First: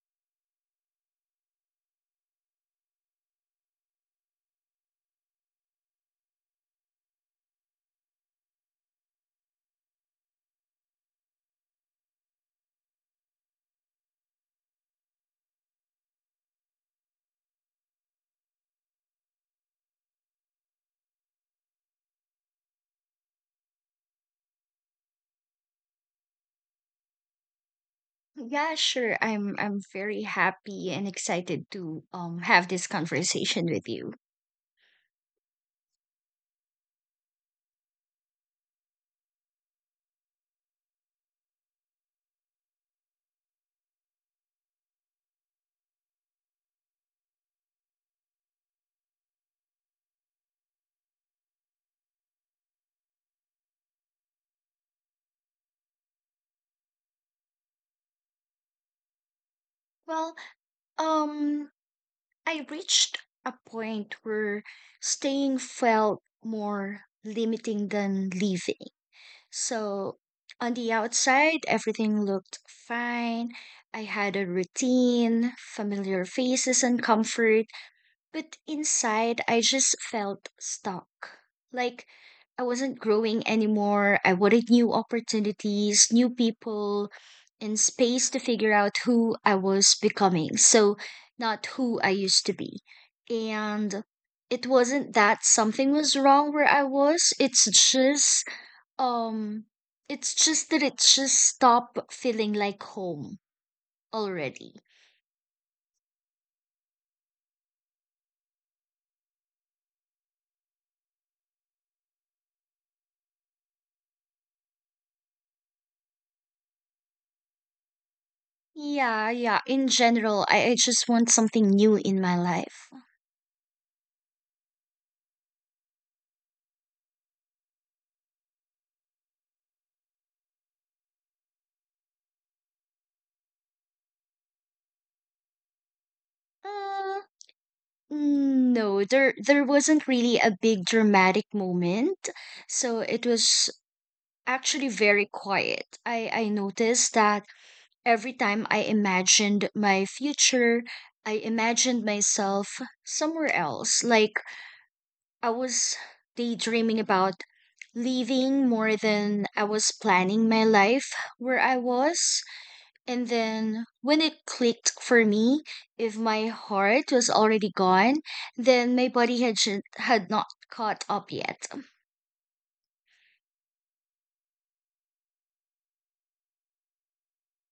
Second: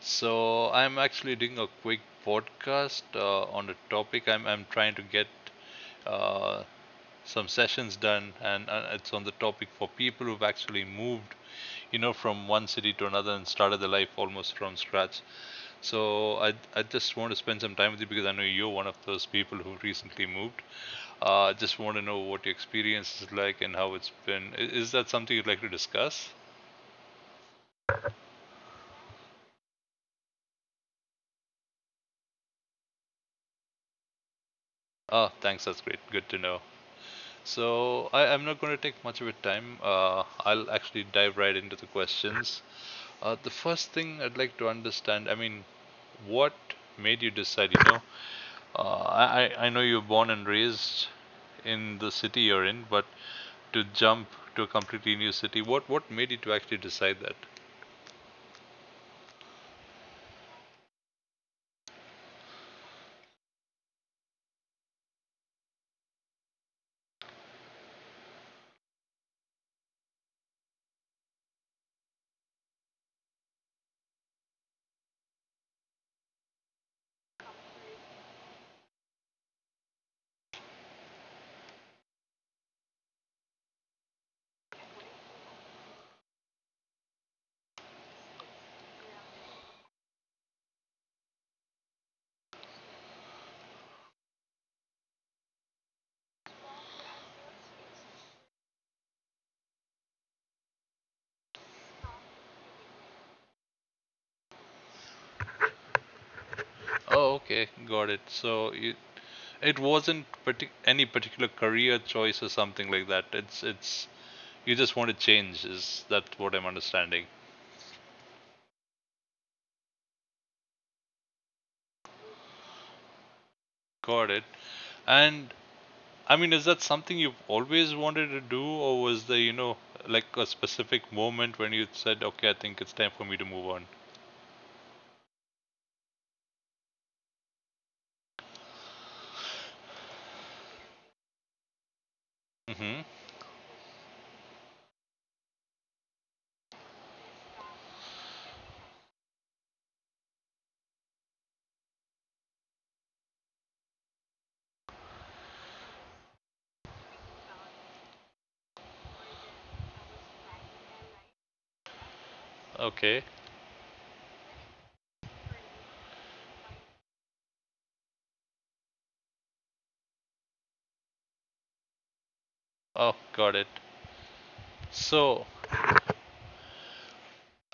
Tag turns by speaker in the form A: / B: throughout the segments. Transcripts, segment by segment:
A: So I'm actually doing a quick podcast on the topic. I'm trying to get uh, some sessions done, and it's on the topic for people who've actually moved, you know, from one city to another and started their life almost from scratch. So I just want to spend some time with you because I know you're one of those people who recently moved. I just want to know what your experience is like and how it's been. Is that something you'd like to discuss?
B: Yeah, sure. I'm very happy and excited to have this conversation with you.
A: Oh, thanks. That's great. Good to know. So I'm not going to take much of your time. I'll actually dive right into the questions. The first thing I'd like to understand, I mean, what made you decide? You know, uh, I know you were born and raised in the city you're in, but to jump to a completely new city, what made you to actually decide that?
B: Well, um I reached a point where staying felt more limiting than leaving. So on the outside, everything looked fine. I had a routine, familiar faces, and comfort. But inside, I just felt stuck. Like I wasn't growing anymore. I wanted new opportunities, new people, and space to figure out who I was becoming. So, not who I used to be. And it wasn't that something was wrong where I was, um, it's just that it just stopped feeling like home already.
A: Oh, okay, got it. So you, it wasn't any particular career choice or something like that. It's you just want to change, is that what I'm understanding?
B: Yeah, yeah. In general, I just want something new in my life.
A: Got it. And I mean, is that something you've always wanted to do, or was there, you know, like a specific moment when you said, okay, I think it's time for me to move on?
B: Uh, no, there wasn't really a big dramatic moment.
A: Mm-hmm.
B: So it was actually very quiet. I noticed that every time I imagined my future, I imagined myself somewhere else, like I was daydreaming about leaving more than I was planning my life where I was.
A: Okay.
B: And then when it clicked for me, if my heart was already gone, then my body had not caught up yet.
A: Oh, got it. So,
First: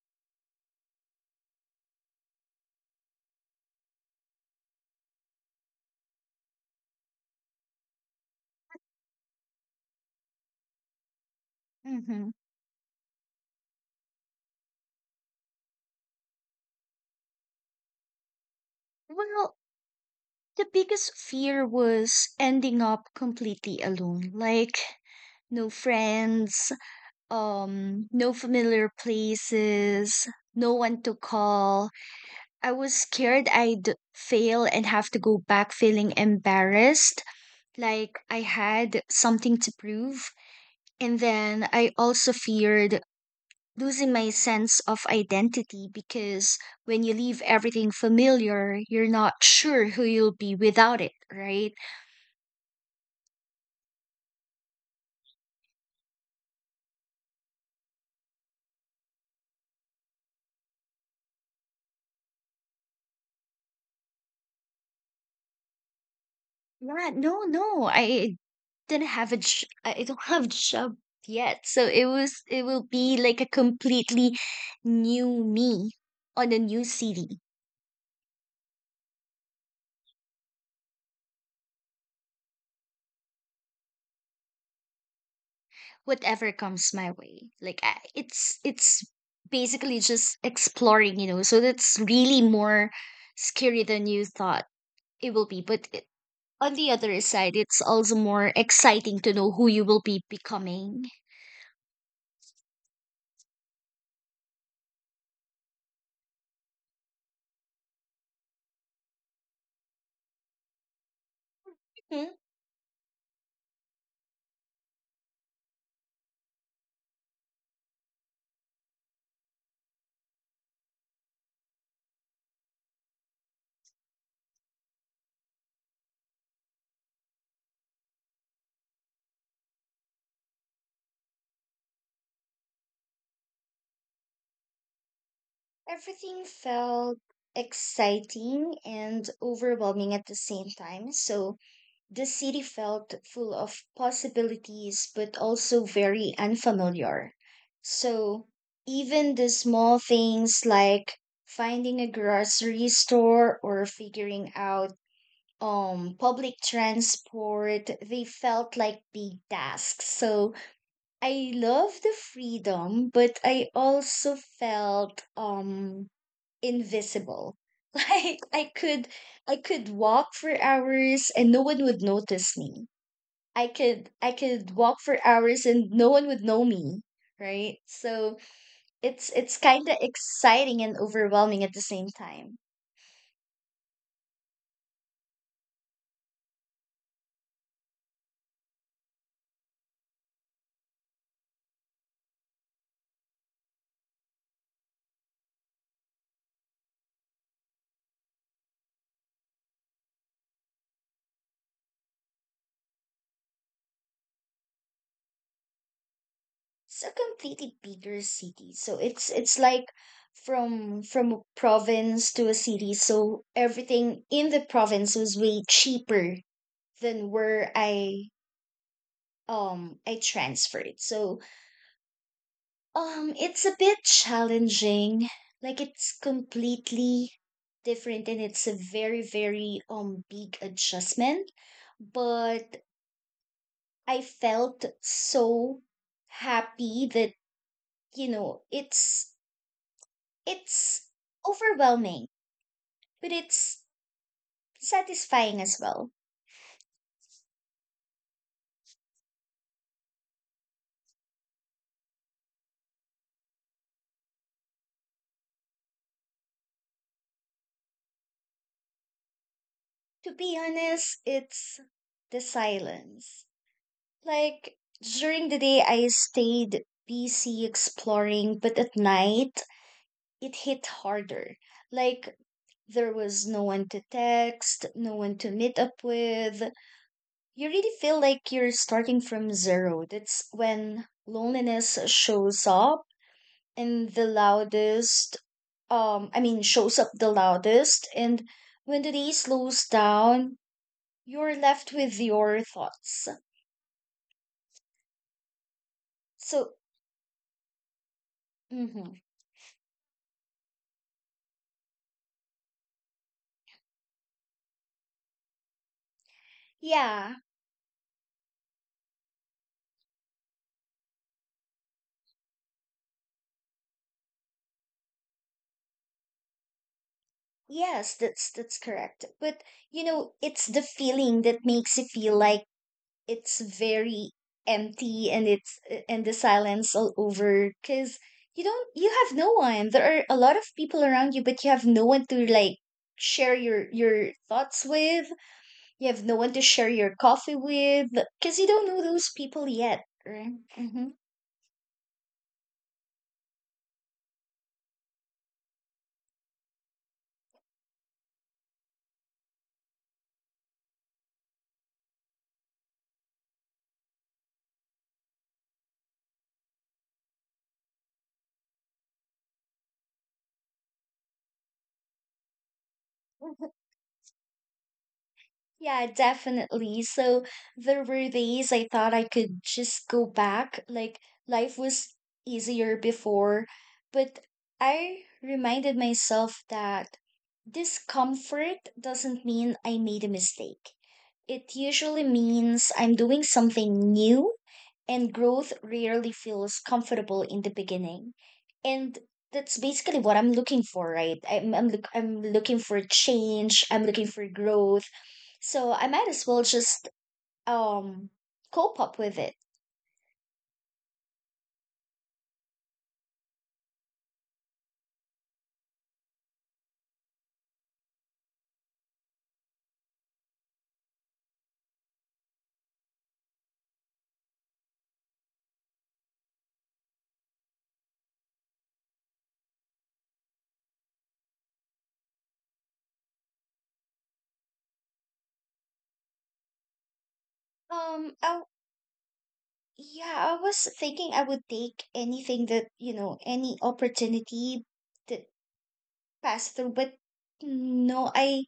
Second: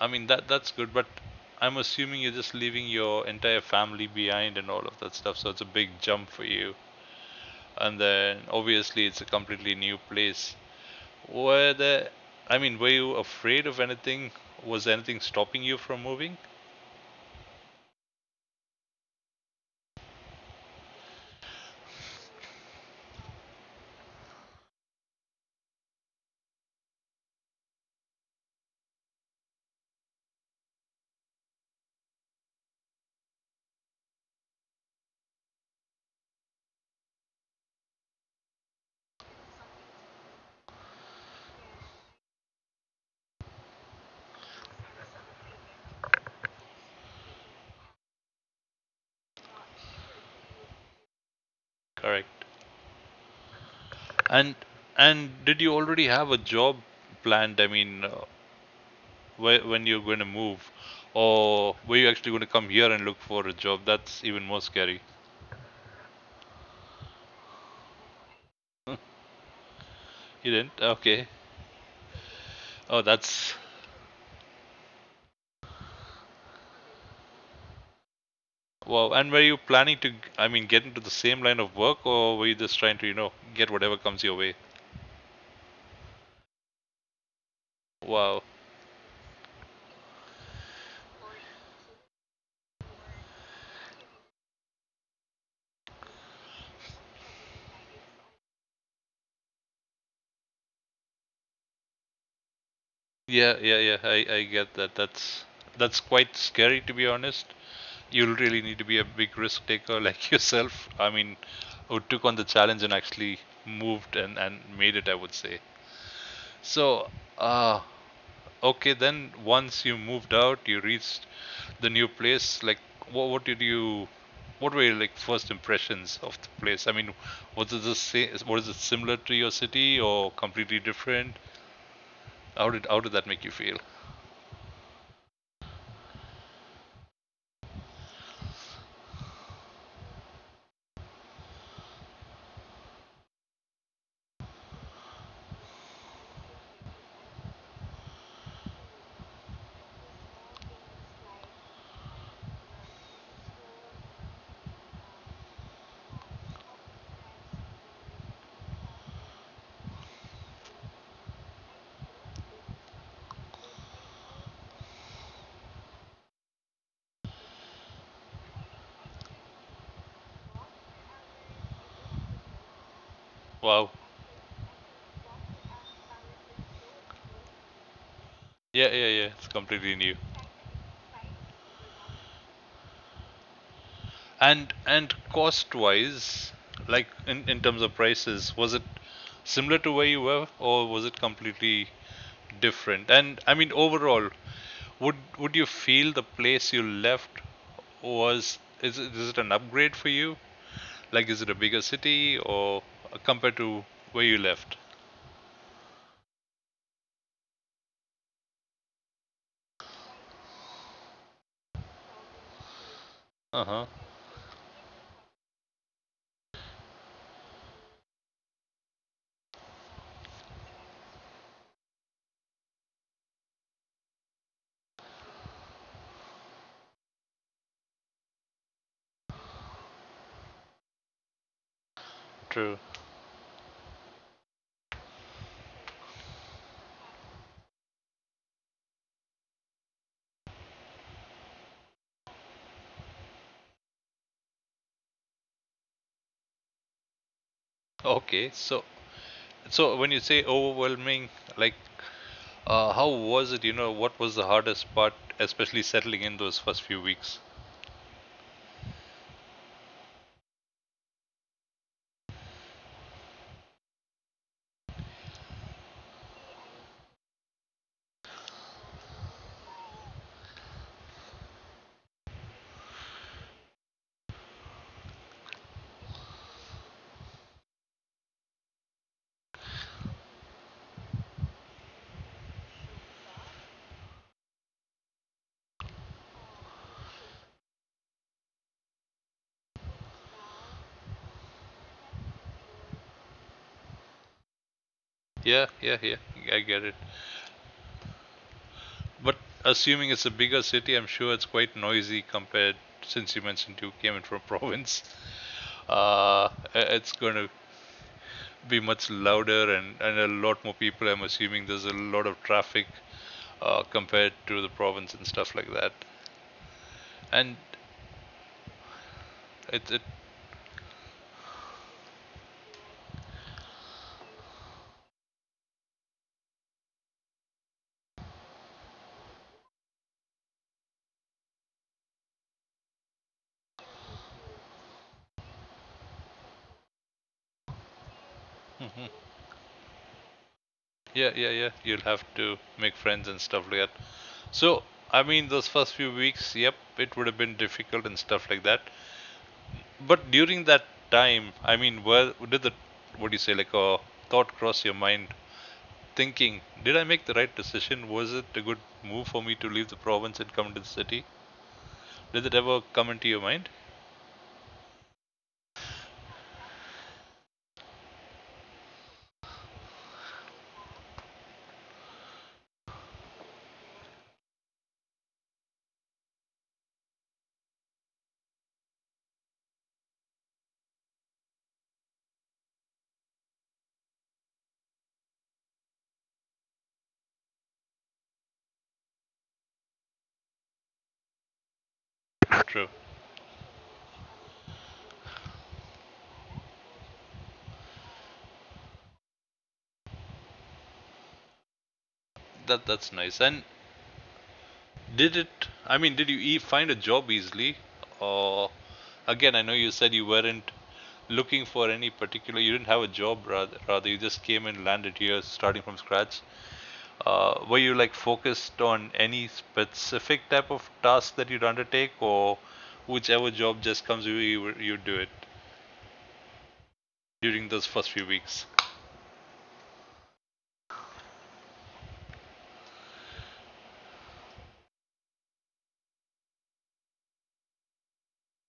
A: I mean, that's good, but I'm assuming you're just leaving your entire family behind and all of that stuff, so it's a big jump for you. And then obviously it's a completely new place. Were there,
B: Hmm.
A: I mean, were you afraid of anything? Was anything stopping you from moving?
B: Well, the biggest fear was ending up completely alone, like no friends, no familiar places, no one to call. I was scared I'd fail and have to go back feeling embarrassed, like I had something to prove. And then I also feared losing my sense of identity because when you leave everything familiar, you're not sure who you'll be without it, right?
A: Correct. And did you already have a job planned? I mean, when you're going to move, or were you actually going to come here and look for a job? That's even more scary.
B: Yeah, no, no, I
A: You
B: didn't have a j- I don't have a
A: didn't?
B: job
A: Okay.
B: yet. So it will
A: Oh,
B: be like a
A: that's
B: completely new me on a new city.
A: wow. And were you planning to, I mean, get into the same line of work, or were you just trying to, you know, get whatever comes your way?
B: Whatever comes my way.
A: Wow.
B: It's basically just exploring, you know. So that's really more scary than you thought it will be. But it, on the other side, it's also more exciting to know who you will be becoming.
A: Yeah, yeah, yeah. I get that. That's quite scary to be honest. You'll really need to be a big risk taker like yourself. I mean, who took
B: Mhm.
A: on the challenge and actually moved and made it, I would say. So, uh, okay, then once you moved out, you reached the new place. Like, what, what did you, what were your like first impressions of the place? I mean, was it the same? Was it similar to your city or completely different? How did that make you feel?
B: Everything felt exciting and overwhelming at the same time. So the city felt full of possibilities, but also very unfamiliar. So, even the small things like finding a grocery store or figuring out public transport, they felt like big tasks. So, I love the freedom, but I also felt invisible. Like I could walk for hours and no one would notice me.
A: Wow.
B: I could walk for hours and no one would know me, right? So
A: Yeah, yeah,
B: it's
A: yeah. It's
B: kind of
A: completely new.
B: exciting and overwhelming at the same time.
A: And cost-wise, like in terms of prices, was it similar to where you were, or was it completely different? And I mean, overall, would you feel the place you left was is it an upgrade for you? Like, is it a bigger city, or compared to where you left?
B: It's a completely bigger city, so it's like from a province to a city. So
A: Uh huh.
B: everything in the province was way cheaper than where I transferred. So it's a bit challenging. Like it's completely different and it's a very, very big adjustment.
A: True.
B: But I felt so happy that, you know, it's overwhelming, but it's satisfying as well.
A: Okay. So so when you say overwhelming, like, how was it? You know, what was the hardest part, especially settling in those first few weeks?
B: To be honest, it's the silence. Like during the day I stayed busy exploring, but at night it hit harder. Like there was no one to text, no one to meet up with. You really feel like you're starting from zero. That's when loneliness shows up in the loudest, shows up the loudest. And when the day slows down, you're left with your thoughts.
A: Yeah, yeah, yeah. I
B: So,
A: get it.
B: mm-hmm.
A: But assuming it's a bigger city, I'm sure it's quite noisy compared. Since you mentioned you came in from province, uh, it's going
B: Yeah,
A: to be much louder and a lot more people. I'm assuming there's a lot of traffic compared to the province and stuff like that. And
B: yes, that's correct. But
A: it
B: you know, it's the feeling that makes you feel like it's very empty and it's and the silence all over because you have no one. There are a lot of people around you but you have no one to like share your thoughts with. You have no one to share your coffee with because you don't know
A: mhm.
B: those people yet, right? Mm-hmm.
A: Yeah, yeah, yeah. You'll have to make friends and stuff like that. So I mean, those first few weeks, yep, it would have been difficult and stuff like that. But during that time, I mean, were did the what do you say like a thought cross your mind, thinking, did I make the right decision? Was it a good move for me to leave the province and come to the city? Did it ever come into your mind?
B: Yeah, definitely. So there were days I thought I could just go back. Like life was easier before. But I reminded myself that discomfort doesn't mean I made a mistake. It usually means I'm doing something new and growth rarely feels comfortable in the beginning, and that's basically what I'm looking for, right? I'm looking
A: True.
B: for change. I'm looking for growth, so I might as well just um cope up with it.
A: That that's nice. And did it? I mean, find a job easily? Or again, I know you said you weren't looking for any particular. You didn't have a job, rather. Rather, you just came and landed here, starting from scratch. Were you like focused on any specific type of task that you'd undertake, or whichever job just comes you do it during those first few
B: I
A: weeks?
B: Yeah, I was thinking I would take anything that, you know, any opportunity that passed through, but no, I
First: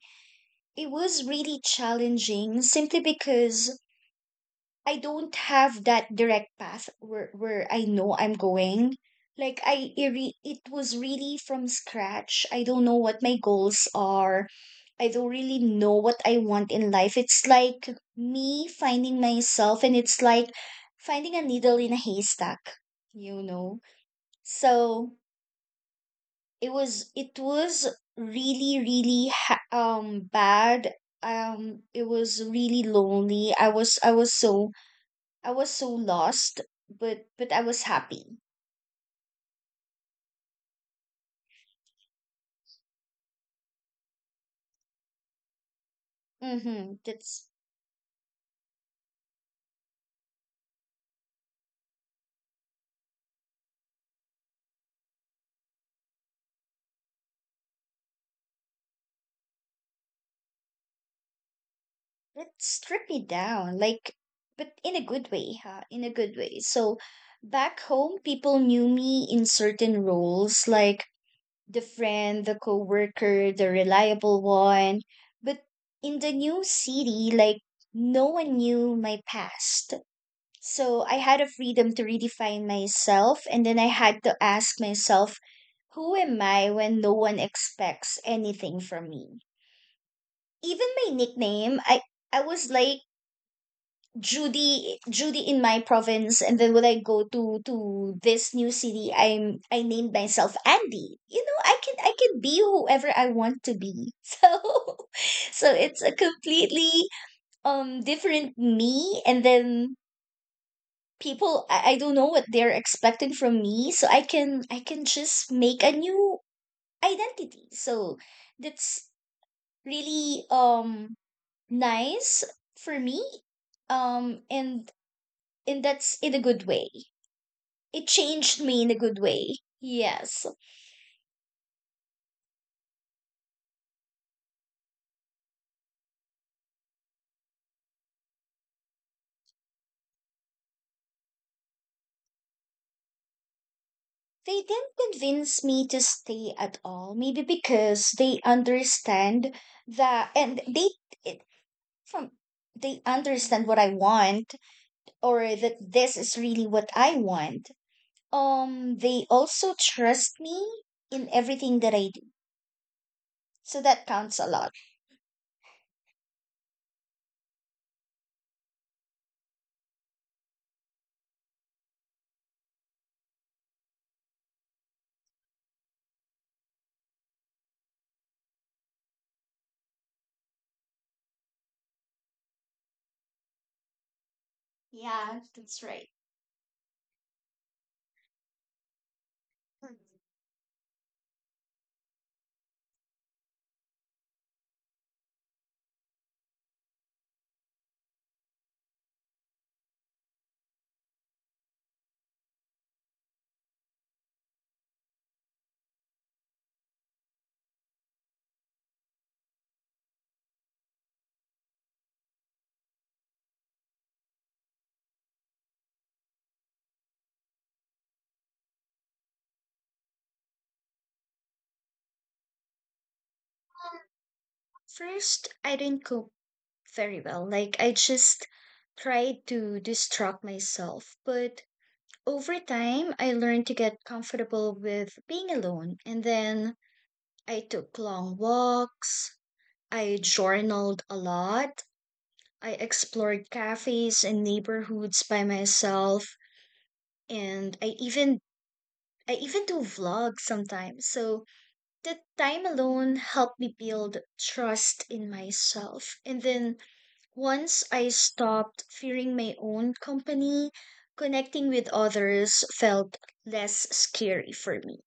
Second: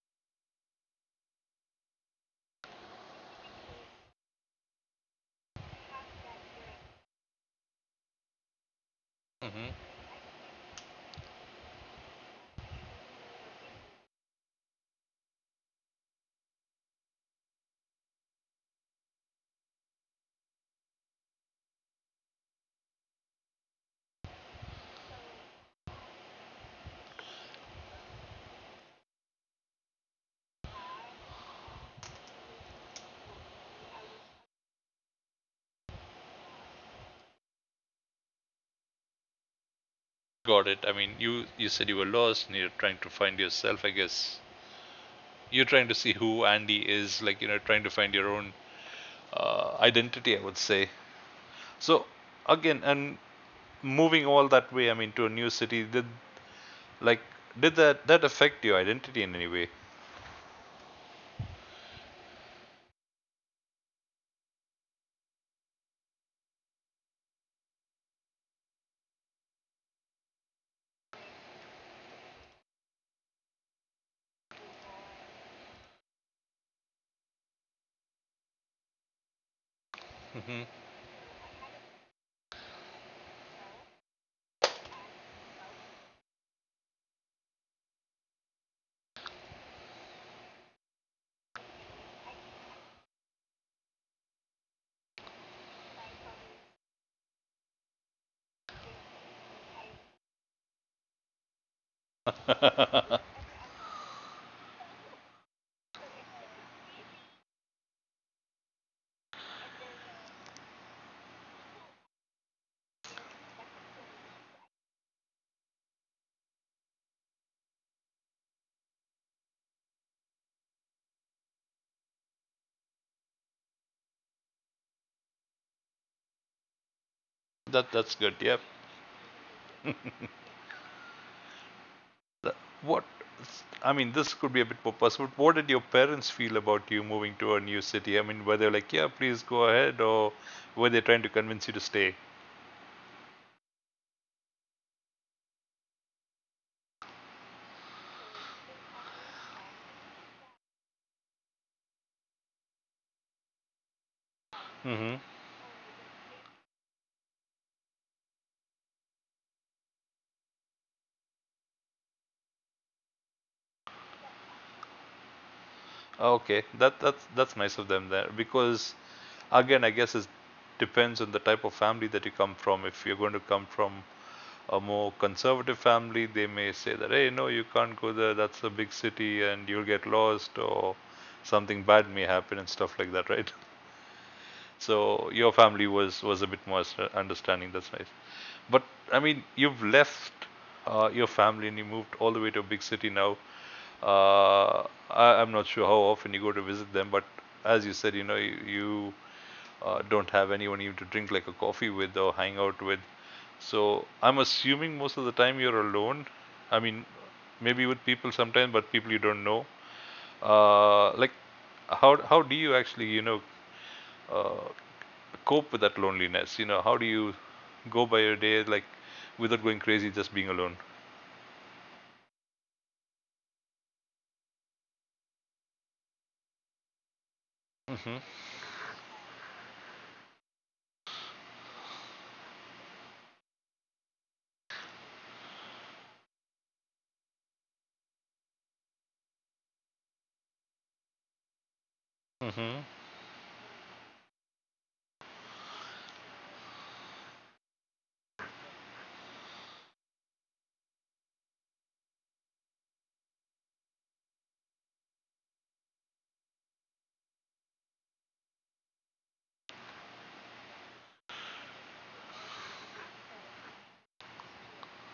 B: it was really challenging simply because I don't have that direct path where I know I'm going.
A: Hmm.
B: It was really from scratch. I don't know what my goals are. I don't really know what I want in life. It's like me finding myself and it's like finding a needle in a haystack, you know. So it was it was really really bad. It was really lonely. I was so lost, but I was happy.
A: Got it. I mean, you said you were lost and you're trying to find yourself. I guess you're trying to see who Andy
B: Mm-hmm.
A: is, like
B: That's
A: you know, trying to find your own identity, I would say. So again, and moving all that way, I mean, to a new city, did like did that affect your identity in any way?
B: that stripped me down, like, but in a good way, huh? In a good way. So back home, people knew me in certain roles, like the friend, the coworker, the reliable one. But in the new city, like, no one knew my past. So I had a freedom to redefine myself, and then I had to ask myself, who am I when no one expects anything from me? Even my nickname, I was like Judy in my province, and then when I go to this new city, I named myself Andy. You know, I can be whoever
A: Hmm.
B: I want to be. So so it's a completely different me, and then people I don't know what they're expecting from me, so I can just make a new identity, so that's really nice for me, um and and that's in a good way.
A: That that's
B: It
A: good. Yeah.
B: changed me in a good way, yes.
A: What? I mean, this could be a bit more personal. What did your parents feel about you moving to a new city? I mean, were they like, "Yeah, please go ahead," or were they trying to convince you to stay?
B: They didn't convince me to stay at all, maybe because they understand that and they it, from they understand what I want,
A: Hmm.
B: or that this is really what I want. They also trust me in everything that I do. So that counts a lot.
A: Okay, that's that's nice of them there because, again, I guess it depends on the type of family that you come from. If you're going to come from a more conservative family, they may say that, "Hey, no, you can't go there. That's a big city, and you'll get lost, or something bad may happen and stuff like that." Right? So
B: Yeah,
A: your family
B: that's right.
A: was a bit more understanding. That's nice. But I mean, you've
B: Hmm.
A: left your family and you moved all the way to a big city now. Uh, I'm not sure how often you go to visit them, but as you said, you know, you don't have anyone even to drink like a coffee with or hang out with. So I'm assuming most of the time you're alone. I mean, maybe with people sometimes, but people you don't know. Like, how do you actually you know uh, cope with that loneliness? You know, how do you go by your day like without going crazy, just being alone?
B: First, I didn't cope very well. Like, I
A: Hmm.
B: just tried to distract myself. But over time, I learned to get comfortable with being alone. And then I took long walks. I journaled a lot. I
A: Hmm.
B: explored cafes and neighborhoods by myself. And I even do vlogs sometimes. So that time alone helped me build trust in myself. And then once I stopped fearing my own company, connecting with others felt less scary for me.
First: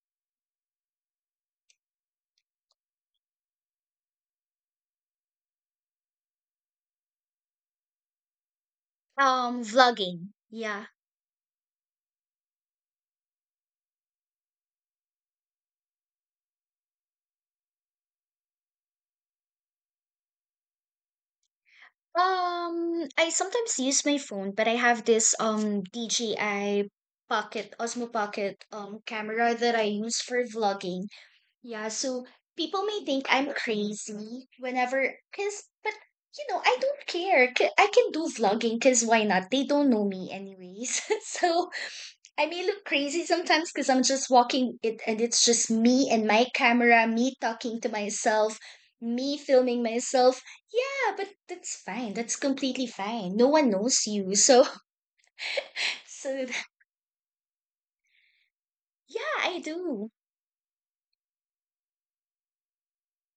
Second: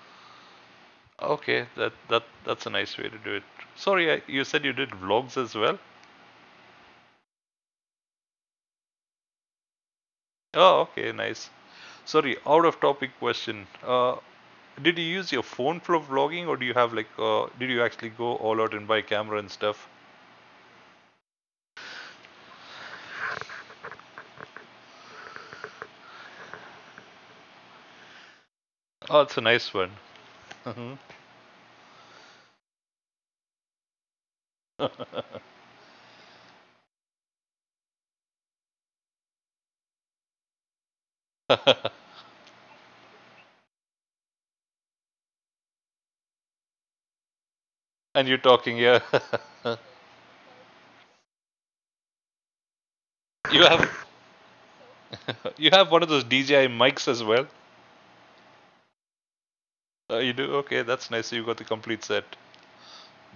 A: Okay, that's a nice way to do it. Sorry, I, you said you did vlogs as well.
B: Vlogging,
A: Oh,
B: yeah.
A: okay, nice. Sorry, out of topic question. Did you use your phone for vlogging, or do you have like, did you actually go all out and buy camera and stuff?
B: I sometimes use my phone, but I have this DJI Pocket Osmo Pocket
A: Oh, it's a
B: camera
A: nice
B: that I
A: one.
B: use for
A: Hmm.
B: vlogging. Yeah, so people may think I'm crazy whenever, cause, but you know, I don't care. C- I can do vlogging, cause why not? They don't know me anyways. So I may look crazy sometimes, cause I'm just walking it, and it's just me and my camera, me talking to
A: And you're
B: myself,
A: talking, yeah.
B: me filming myself. Yeah, but that's fine. That's completely fine. No
A: you
B: one
A: have
B: knows you, so
A: you have one of those
B: so
A: DJI mics as well.
B: yeah, I do.
A: You do okay. That's nice. You got the complete set.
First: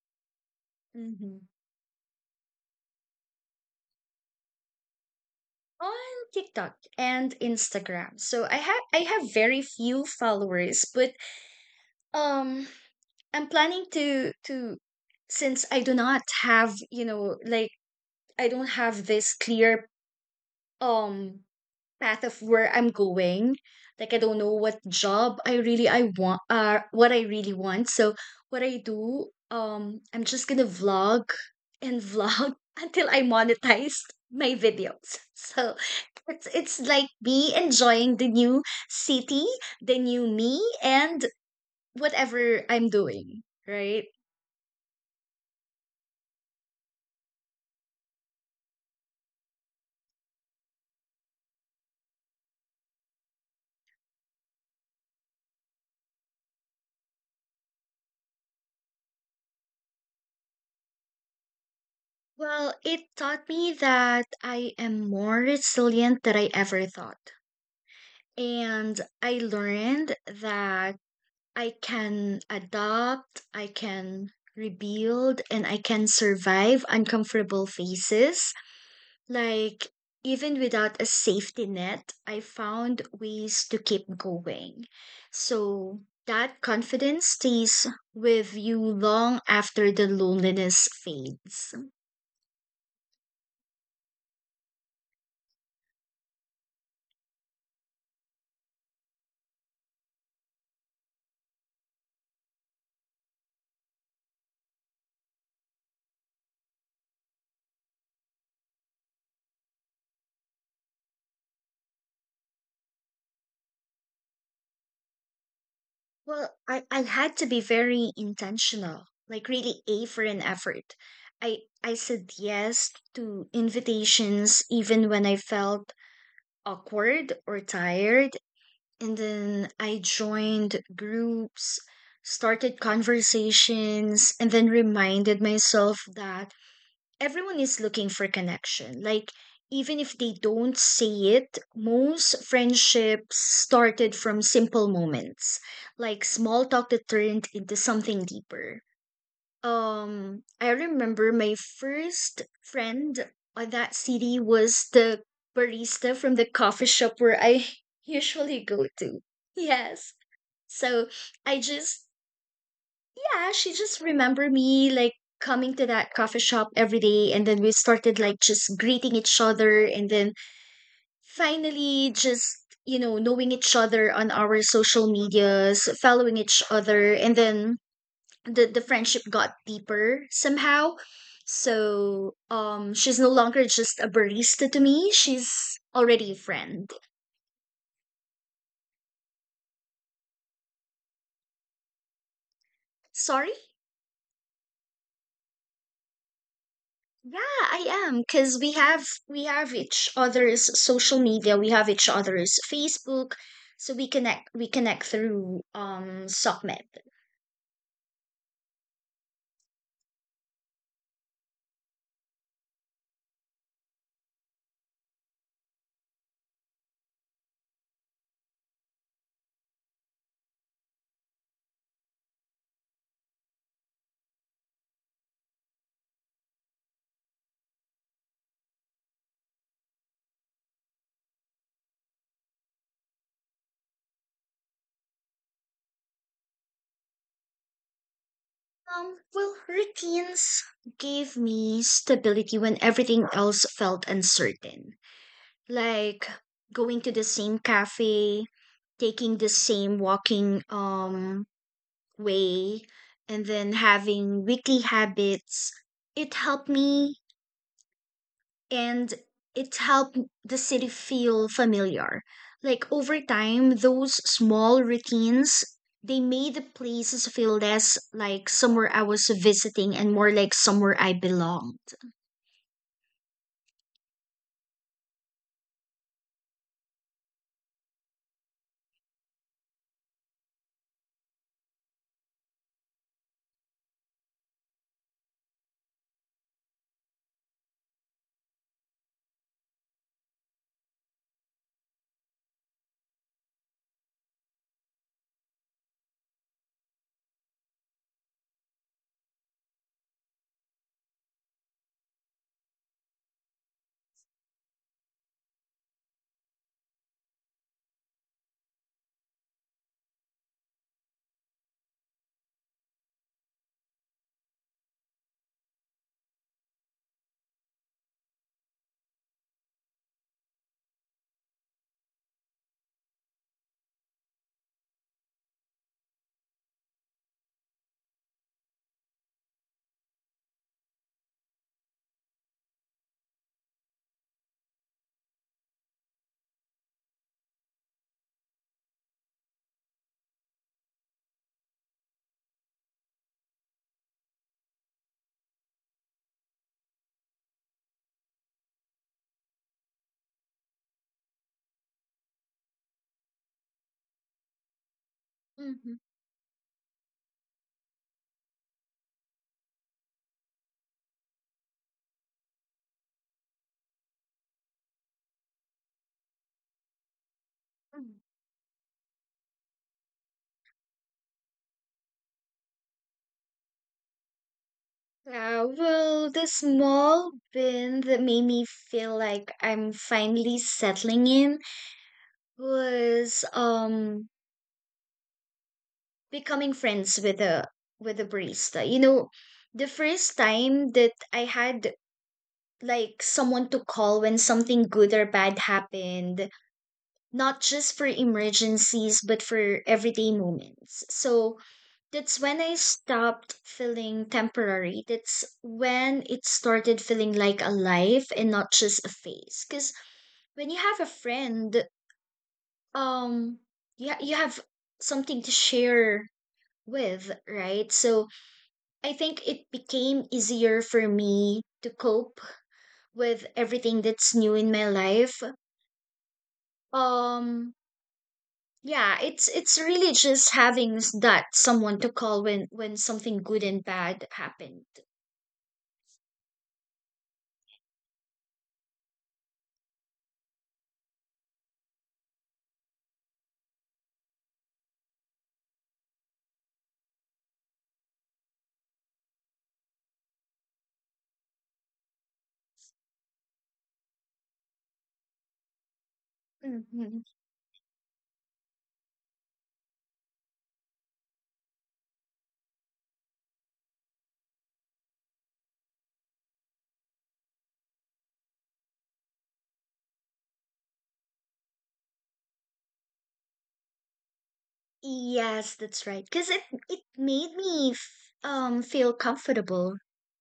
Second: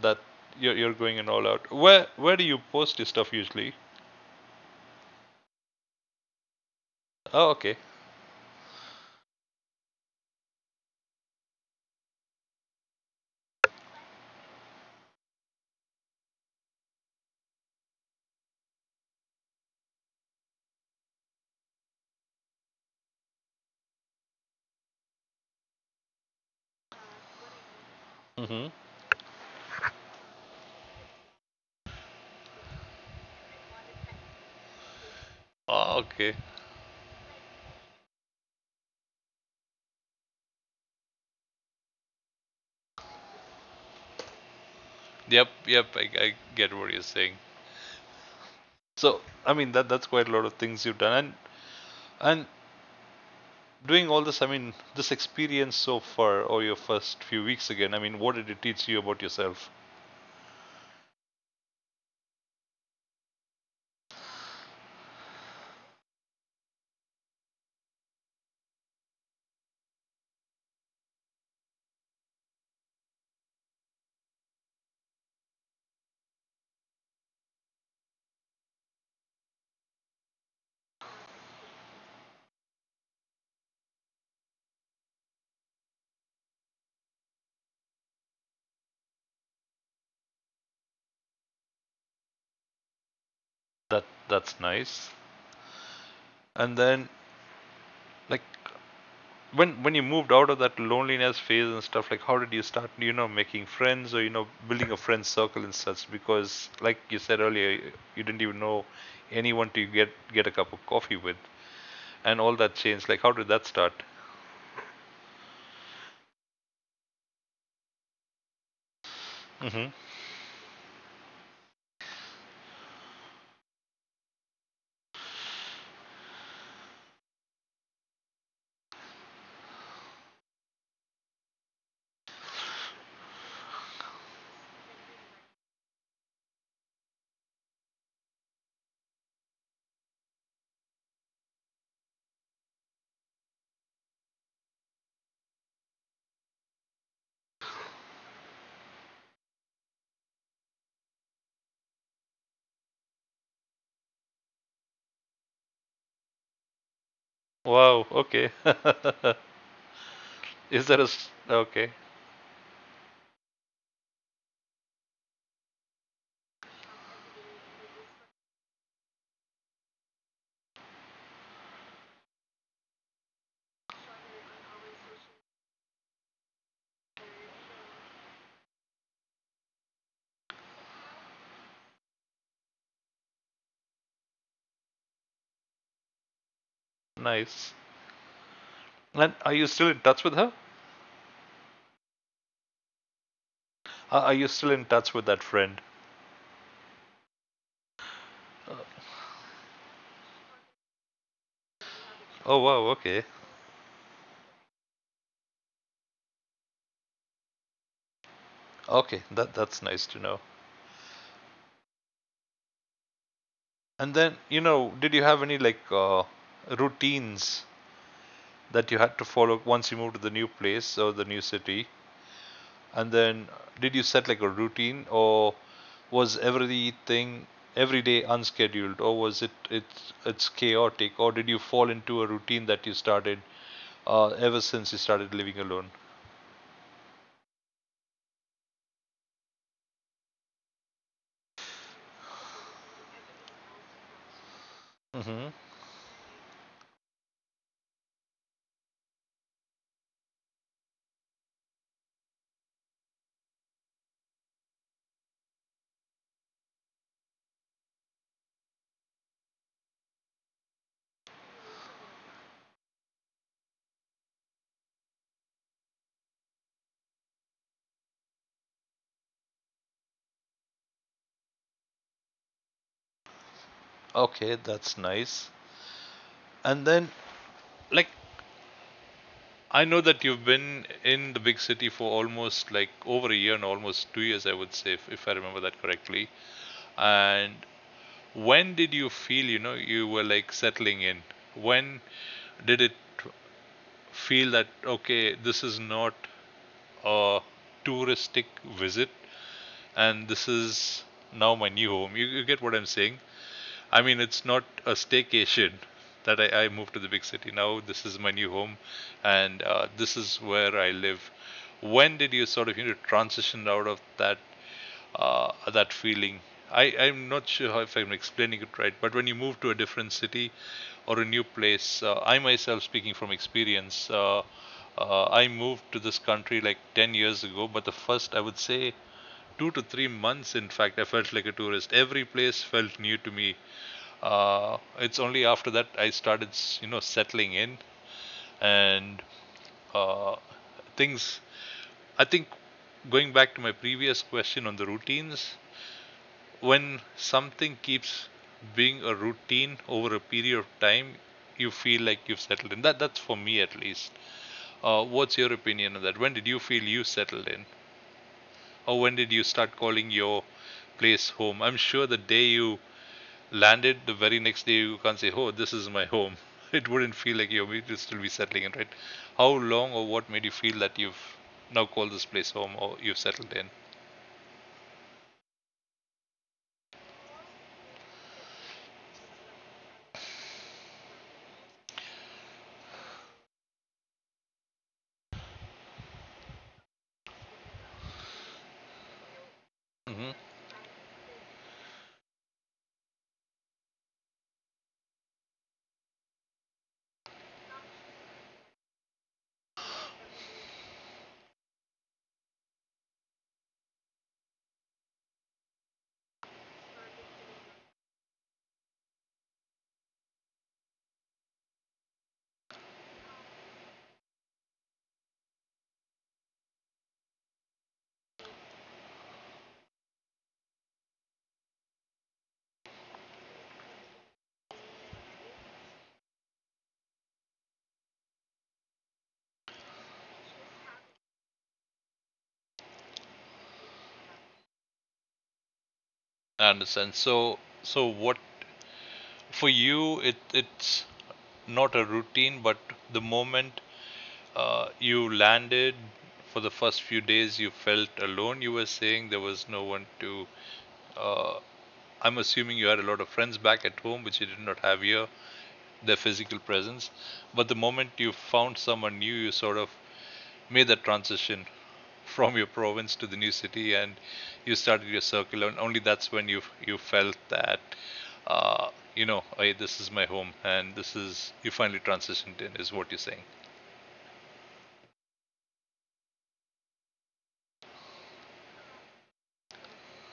A: That you're going in
B: Hmm.
A: all out. Where do you post your stuff usually?
B: On TikTok and
A: Oh okay.
B: Instagram. So I have very few followers, but um I'm planning to since I do not have, you know, like I don't have this clear um path of where I'm going. Like I don't know what job I want, what I really want. So
A: Mm-hmm.
B: what I do, I'm just gonna vlog and vlog until I monetize my videos. So
A: Oh okay.
B: it's like me enjoying the new city, the new me, and whatever I'm doing, right?
A: Yep yep. I get what you're saying. So I mean that's quite a lot of things you've done and doing all this. I mean this experience so far or your first few weeks again. I mean what did it teach you about yourself?
B: Well, it taught me that I am more resilient than I ever thought. And I learned that I can rebuild, and I can survive uncomfortable phases. Like, even without a safety net, I found ways to keep going. So that confidence stays with you long after the loneliness fades.
A: That that's nice. And then like when you moved out of that loneliness phase and stuff like how did you start you know making friends or you know building a friend circle and such because like you said earlier you didn't even know anyone to get a cup of coffee with and all that changed like how did that start.
B: Well, I had to be very intentional, like
A: Hmm.
B: really A for an effort. I said yes to invitations even when I felt awkward or tired, and then I joined groups, started conversations, and then reminded myself that everyone is looking for connection. Like, even if they don't say it, most friendships started from simple moments, like small talk that turned into something deeper. I remember my first friend on that city was the barista from the coffee shop where I
A: Wow, okay.
B: usually go to. Yes.
A: is there
B: So
A: a s-
B: I
A: Okay.
B: just yeah, she just remembered me like coming to that coffee shop every day, and then we started like just greeting each other, and then finally just you know knowing each other on our social medias, following each other, and then the friendship got deeper somehow. So, she's no longer just a barista to me, she's already a friend.
A: Nice. And are you still in touch with her?
B: Sorry?
A: Are you still in touch with that friend?
B: Yeah, I am because we have each other's social media, we have each
A: Oh
B: other's
A: wow, okay.
B: Facebook, so we connect through SubMed.
A: Okay, that's nice to know. And then you know did you have any like routines that you had to follow once you moved to the new place or the new city? And then did you set like a routine or was everything every day unscheduled or was it it's chaotic or did you fall into a routine that you started ever since you started living alone?
B: Well, routines gave me stability when everything else felt uncertain,
A: Mm-hmm.
B: like going to the same cafe, taking the same walking way, and then having weekly habits. It helped me and it helped the city feel familiar. Like over time, those small routines they made the places feel less like somewhere I was visiting and more like somewhere I belonged.
A: Okay, that's nice. And then, like, I know that you've been in the big city for almost like over a year and almost 2 years, I would say, if I remember that correctly. And when did you feel, you know, you were like settling in? When did it feel that, okay, this is not a touristic visit and this is now my new home? You get what I'm saying? I mean, it's not a staycation that I moved to the big city. Now this is my new home and this is where I live. When did you sort of, you know, transition out of that that feeling. I'm not sure how, if I'm explaining it right, but when you move to a different city or a new place, I myself, speaking from experience, I moved to this country like 10 years ago, but the first, I would say, 2 to 3 months, in fact, I felt like a tourist. Every place felt new to me. It's only after that I started, you know, settling in and uh, things. I think going back to my previous question on the routines, when something keeps being a routine over a period of time, you feel like you've settled in. That's for me at least. What's your
B: Mhm.
A: opinion on that? When did you feel you settled in, or when did you start calling your place home? I'm sure the day you landed, the very next day you can't say, "Oh, this is my home." It wouldn't feel like you're
B: Mm.
A: you'd still be settling in, right? How long or what made you feel that you've now called this place home or you've settled in?
B: Well, the small win that made me feel like I'm finally settling in was becoming friends with a barista. You know, the first
A: Hmm.
B: time that I had like someone to call when something good or bad happened, not just for emergencies, but for everyday moments. So that's when I stopped feeling temporary. That's when it started feeling like a life and not just a phase. Because when you have a friend, um, you have something to share with, right? So I think it became easier for me to cope with everything that's new in my life. Um, Yeah, it's really just having that someone to call when something good and bad happened.
A: I understand. So what for you it's not a routine but the moment you landed for the first few days you felt alone, you were saying there was no one to uh, I'm assuming you had a lot of friends back at home which you did not have here, their physical presence,
B: Hmm.
A: but the moment you found someone new you sort of made that transition from your province to the new city, and you started your circle, and only that's when you felt that, uh, you know, hey, this is my home and this is, you finally transitioned in is what you're saying.
B: Yes, that's right. Because it made me f feel comfortable.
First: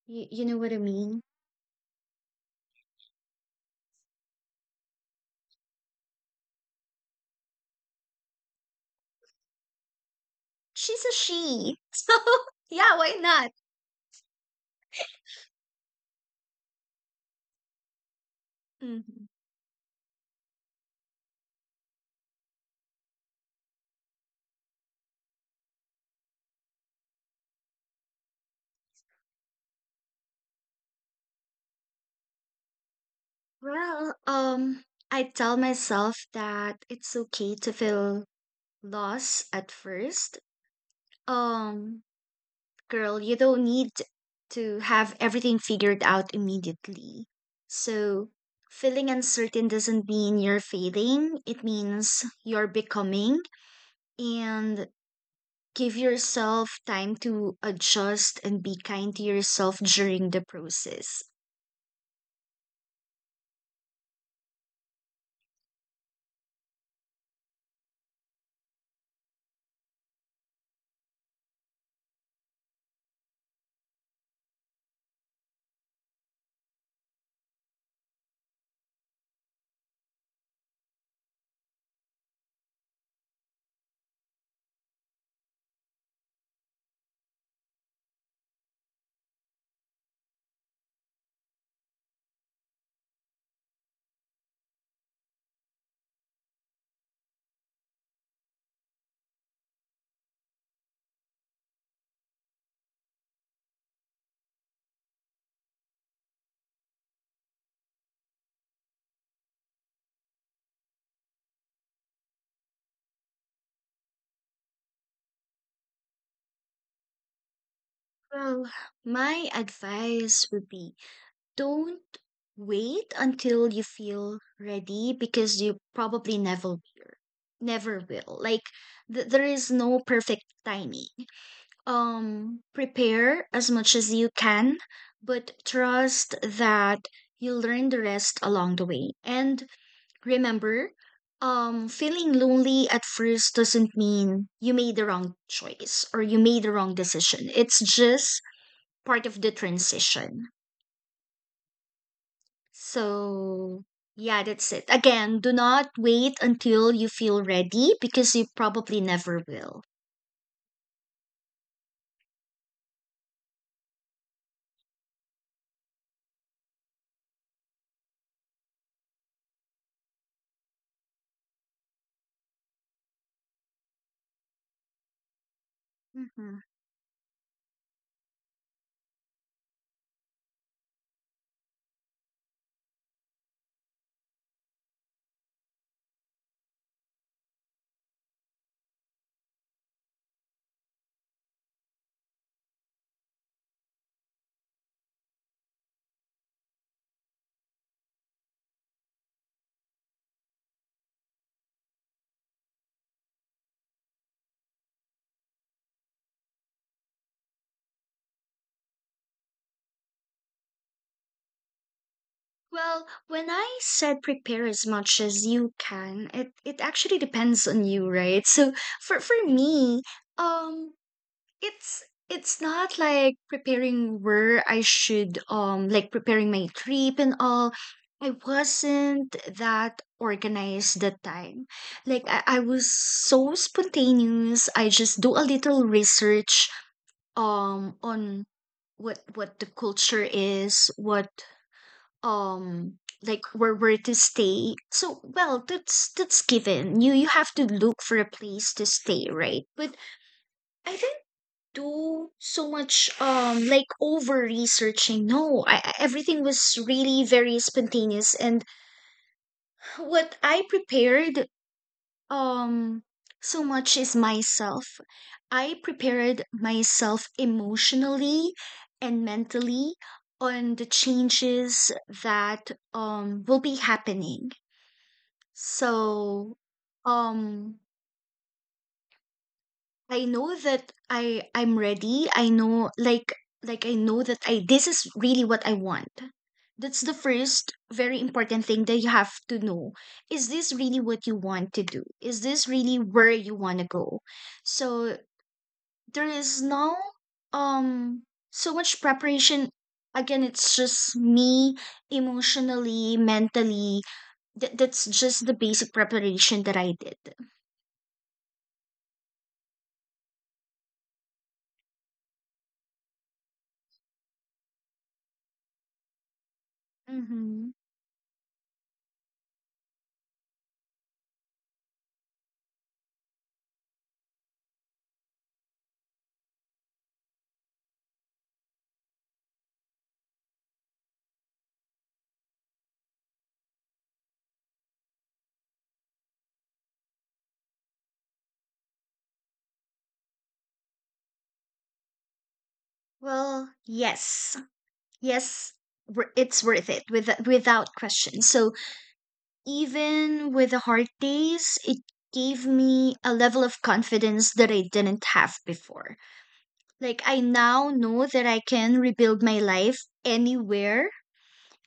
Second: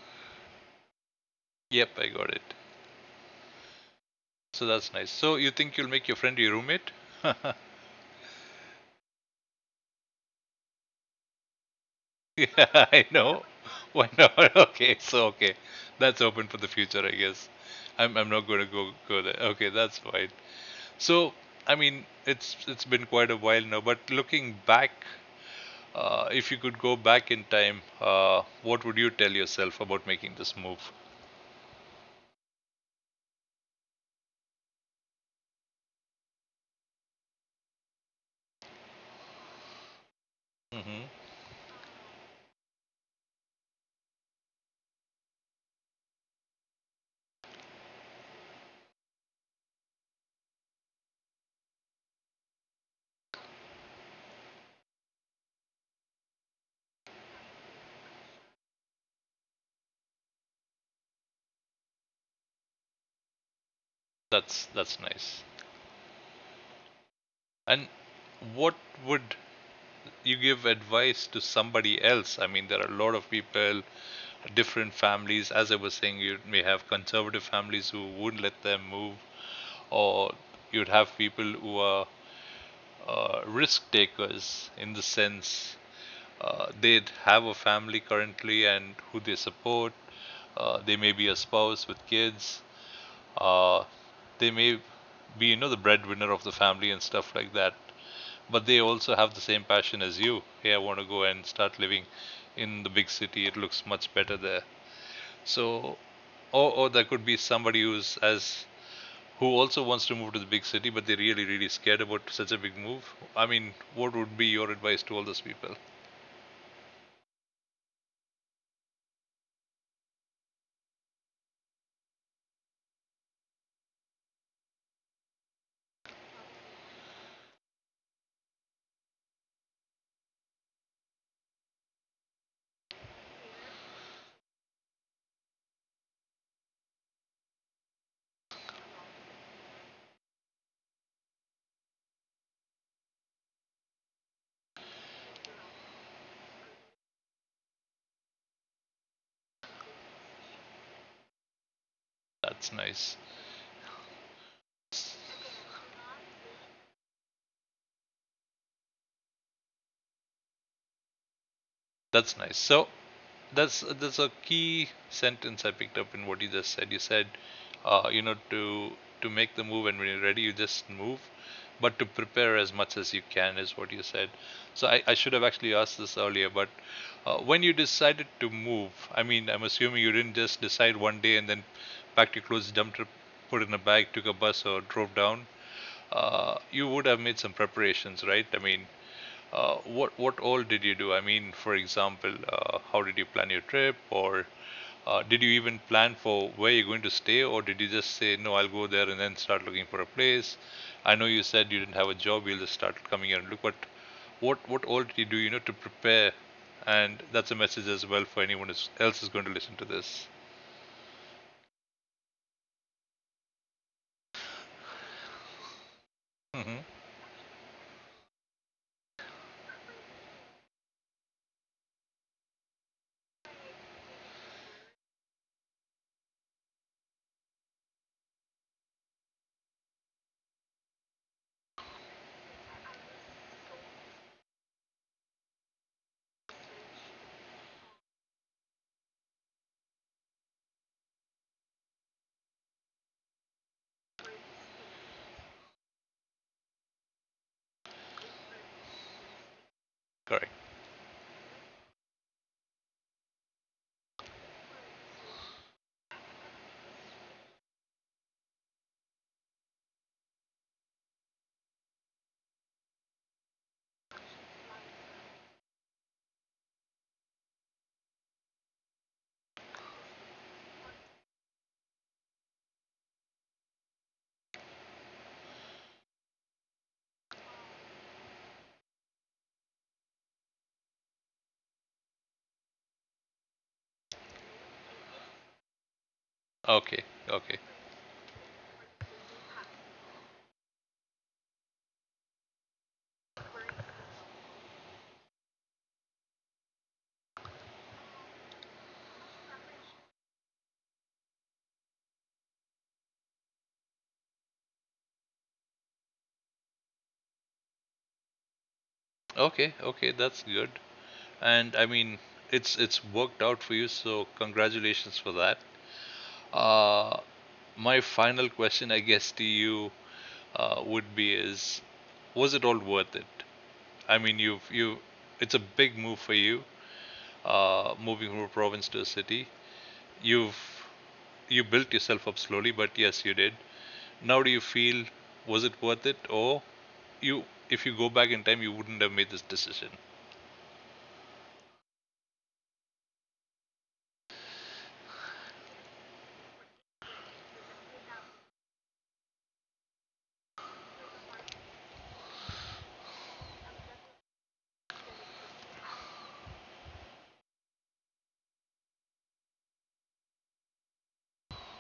B: Y You know what I mean?
A: Yep, I got it. So that's nice. So you think you'll make your friend your roommate?
B: She's a she, so yeah,
A: Yeah,
B: why
A: I
B: not?
A: know. Why not? Okay, so okay, that's open for the future, I guess. I'm not going to go
B: Mhm.
A: go there, okay, that's fine. So I mean it's been quite a while now, but looking back, if you could go back in time, what would you tell yourself about making this move?
B: Well, um, I tell myself that it's okay to feel lost at first.
A: Hmm.
B: Um, Girl, you don't need to have everything figured out immediately. So, feeling uncertain doesn't mean you're failing, it means you're becoming. And give yourself time to adjust and be kind to yourself during the process.
A: That's nice. And what would you, give advice to somebody else? I mean, there are a lot of people, different families. As I was saying, you may have conservative families who wouldn't let them move, or you'd have people who are, risk takers, in the sense, they have a family currently and who they support. They may be a spouse with kids. Uh, they may be, you know, the breadwinner of the family and stuff like that. But they also have the same passion as you. Hey, I want to go and start living in the big city. It looks much better there. So, or there could be somebody who's as who also wants to move to the big city, but they're really, really scared about such a big move. I mean, what would be your advice to all those people?
B: Well, my advice would be: don't wait until you feel ready because you probably never will. Never will. Like there is no perfect timing. Prepare as much as you can, but trust that you'll learn the rest along the way. And remember, feeling lonely at first doesn't mean you made the wrong choice or you made the wrong decision. It's just part of the transition.
A: That's nice.
B: So, yeah, that's it. Again, do not wait until you feel ready because you probably never will.
A: That's nice. So that's a key sentence I picked up in what you just said. You said, you know, to make the move and when you're ready, you just move, but to prepare as much as you can is what you said. So I should have actually asked this
B: Hmm.
A: earlier, but when you decided to move, I mean, I'm assuming you didn't just decide one day and then packed your clothes, dumped it, put it in a bag, took a bus, or drove down. You would have made some preparations, right? I mean, what all did you do? I mean, for example, how did you plan your trip, or did you even plan for where you're going to stay, or did you just say no, I'll go there and then start looking for a place? I know you said you didn't have a job, you'll just start coming here and look, but what all did you do, you know, to prepare? And that's a message as well for anyone else who's going to listen to this.
B: Well, when I said prepare as much as you can, it
A: Hmm.
B: actually depends on you, right? So for me, um It's it's not like preparing where I should like preparing my trip and all. I wasn't that organized that time. Like I was so spontaneous. I just do a little research on what the culture is, what um like where to stay. So well that's given. You have to look for a place to stay, right? But
A: Correct.
B: I think do so much like over researching. No, everything was really very spontaneous and what I prepared um so much is myself. I prepared myself emotionally and mentally on the changes that will be happening. So um I know that I'm ready. I know like I know that I this is really what I want. That's the
A: Okay.
B: first
A: Okay.
B: very important thing that you have to know. Is this really what you want to do? Is this really where you want to go? So there is no um so much preparation, again it's just me emotionally, mentally. That's just the basic preparation that I did.
A: Okay. Okay. That's good. And I mean, it's worked out for you, so congratulations for that. Uh,
B: Hmm.
A: my final question, I guess, to you, would be: Is, was it all worth it? I mean, it's a big move for you, moving from a province to a city. You've you built yourself up slowly, but yes, you did. Now, do you feel, was it worth it, or you, if you go back in time, you wouldn't have made this decision?
B: Well, yes, yes, it's worth it with, without question. So even with the hard days, it gave me a level of confidence that I didn't have before. Like I now know that I can rebuild my life anywhere.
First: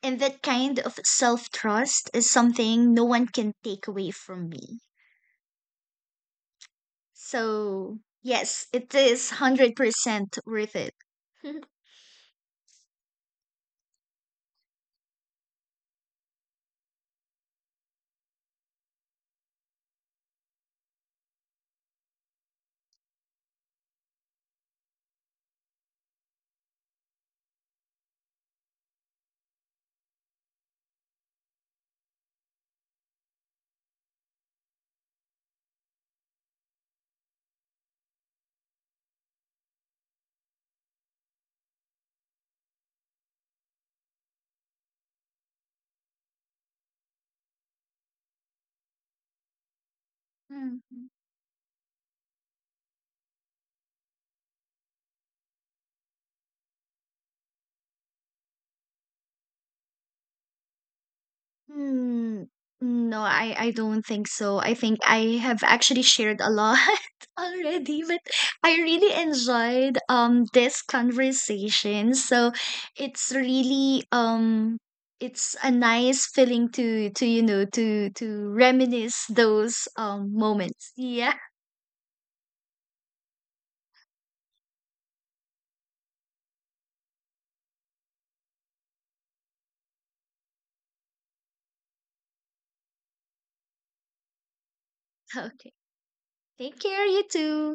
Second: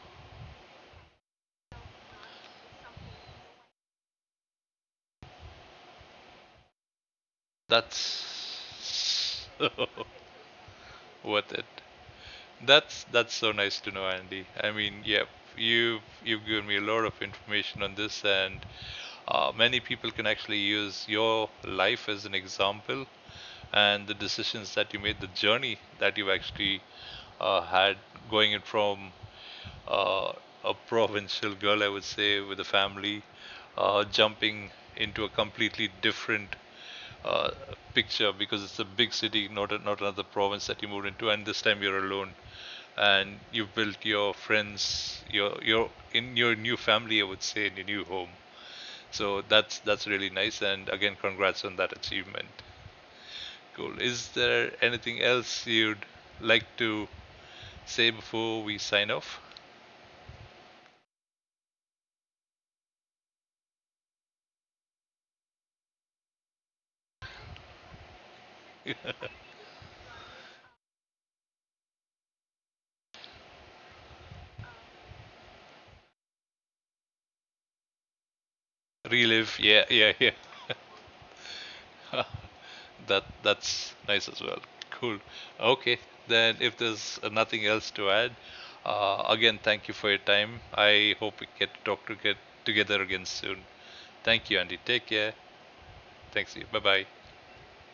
B: And that kind of self trust is something no one can take away from me. So, yes, it is
A: That's,
B: 100% worth it.
A: worth it. That's so nice to know, Andy. I mean, yeah, you've given me a lot of information on this, and many people can actually use your life as an example and the decisions that you made, the journey that you actually had, going in from, uh, a provincial girl, I would say, with a family, jumping into a completely different, uh, picture, because it's a big city, not a, not another province that you moved into, and this time you're alone and you've built your friends, your new family, I would say, in your new home. So that's really nice. And again,
B: Mm.
A: congrats on that achievement. Cool. Is there anything else you'd like to say before we sign off?
B: Hmm, mm, no, I don't think so. I think I have actually shared a lot already, but I really enjoyed this conversation. So it's really it's a nice feeling to to reminisce
A: Relive. Yeah,
B: those
A: yeah, yeah.
B: moments. Yeah.
A: That's nice as well. Cool. Okay. Then if there's nothing else to add, again, thank you for your time. I hope we get to talk to get together again soon. Thank you, Andy. Take care.
B: Okay.
A: Thanks to you. Bye
B: Take
A: bye.
B: care, you too.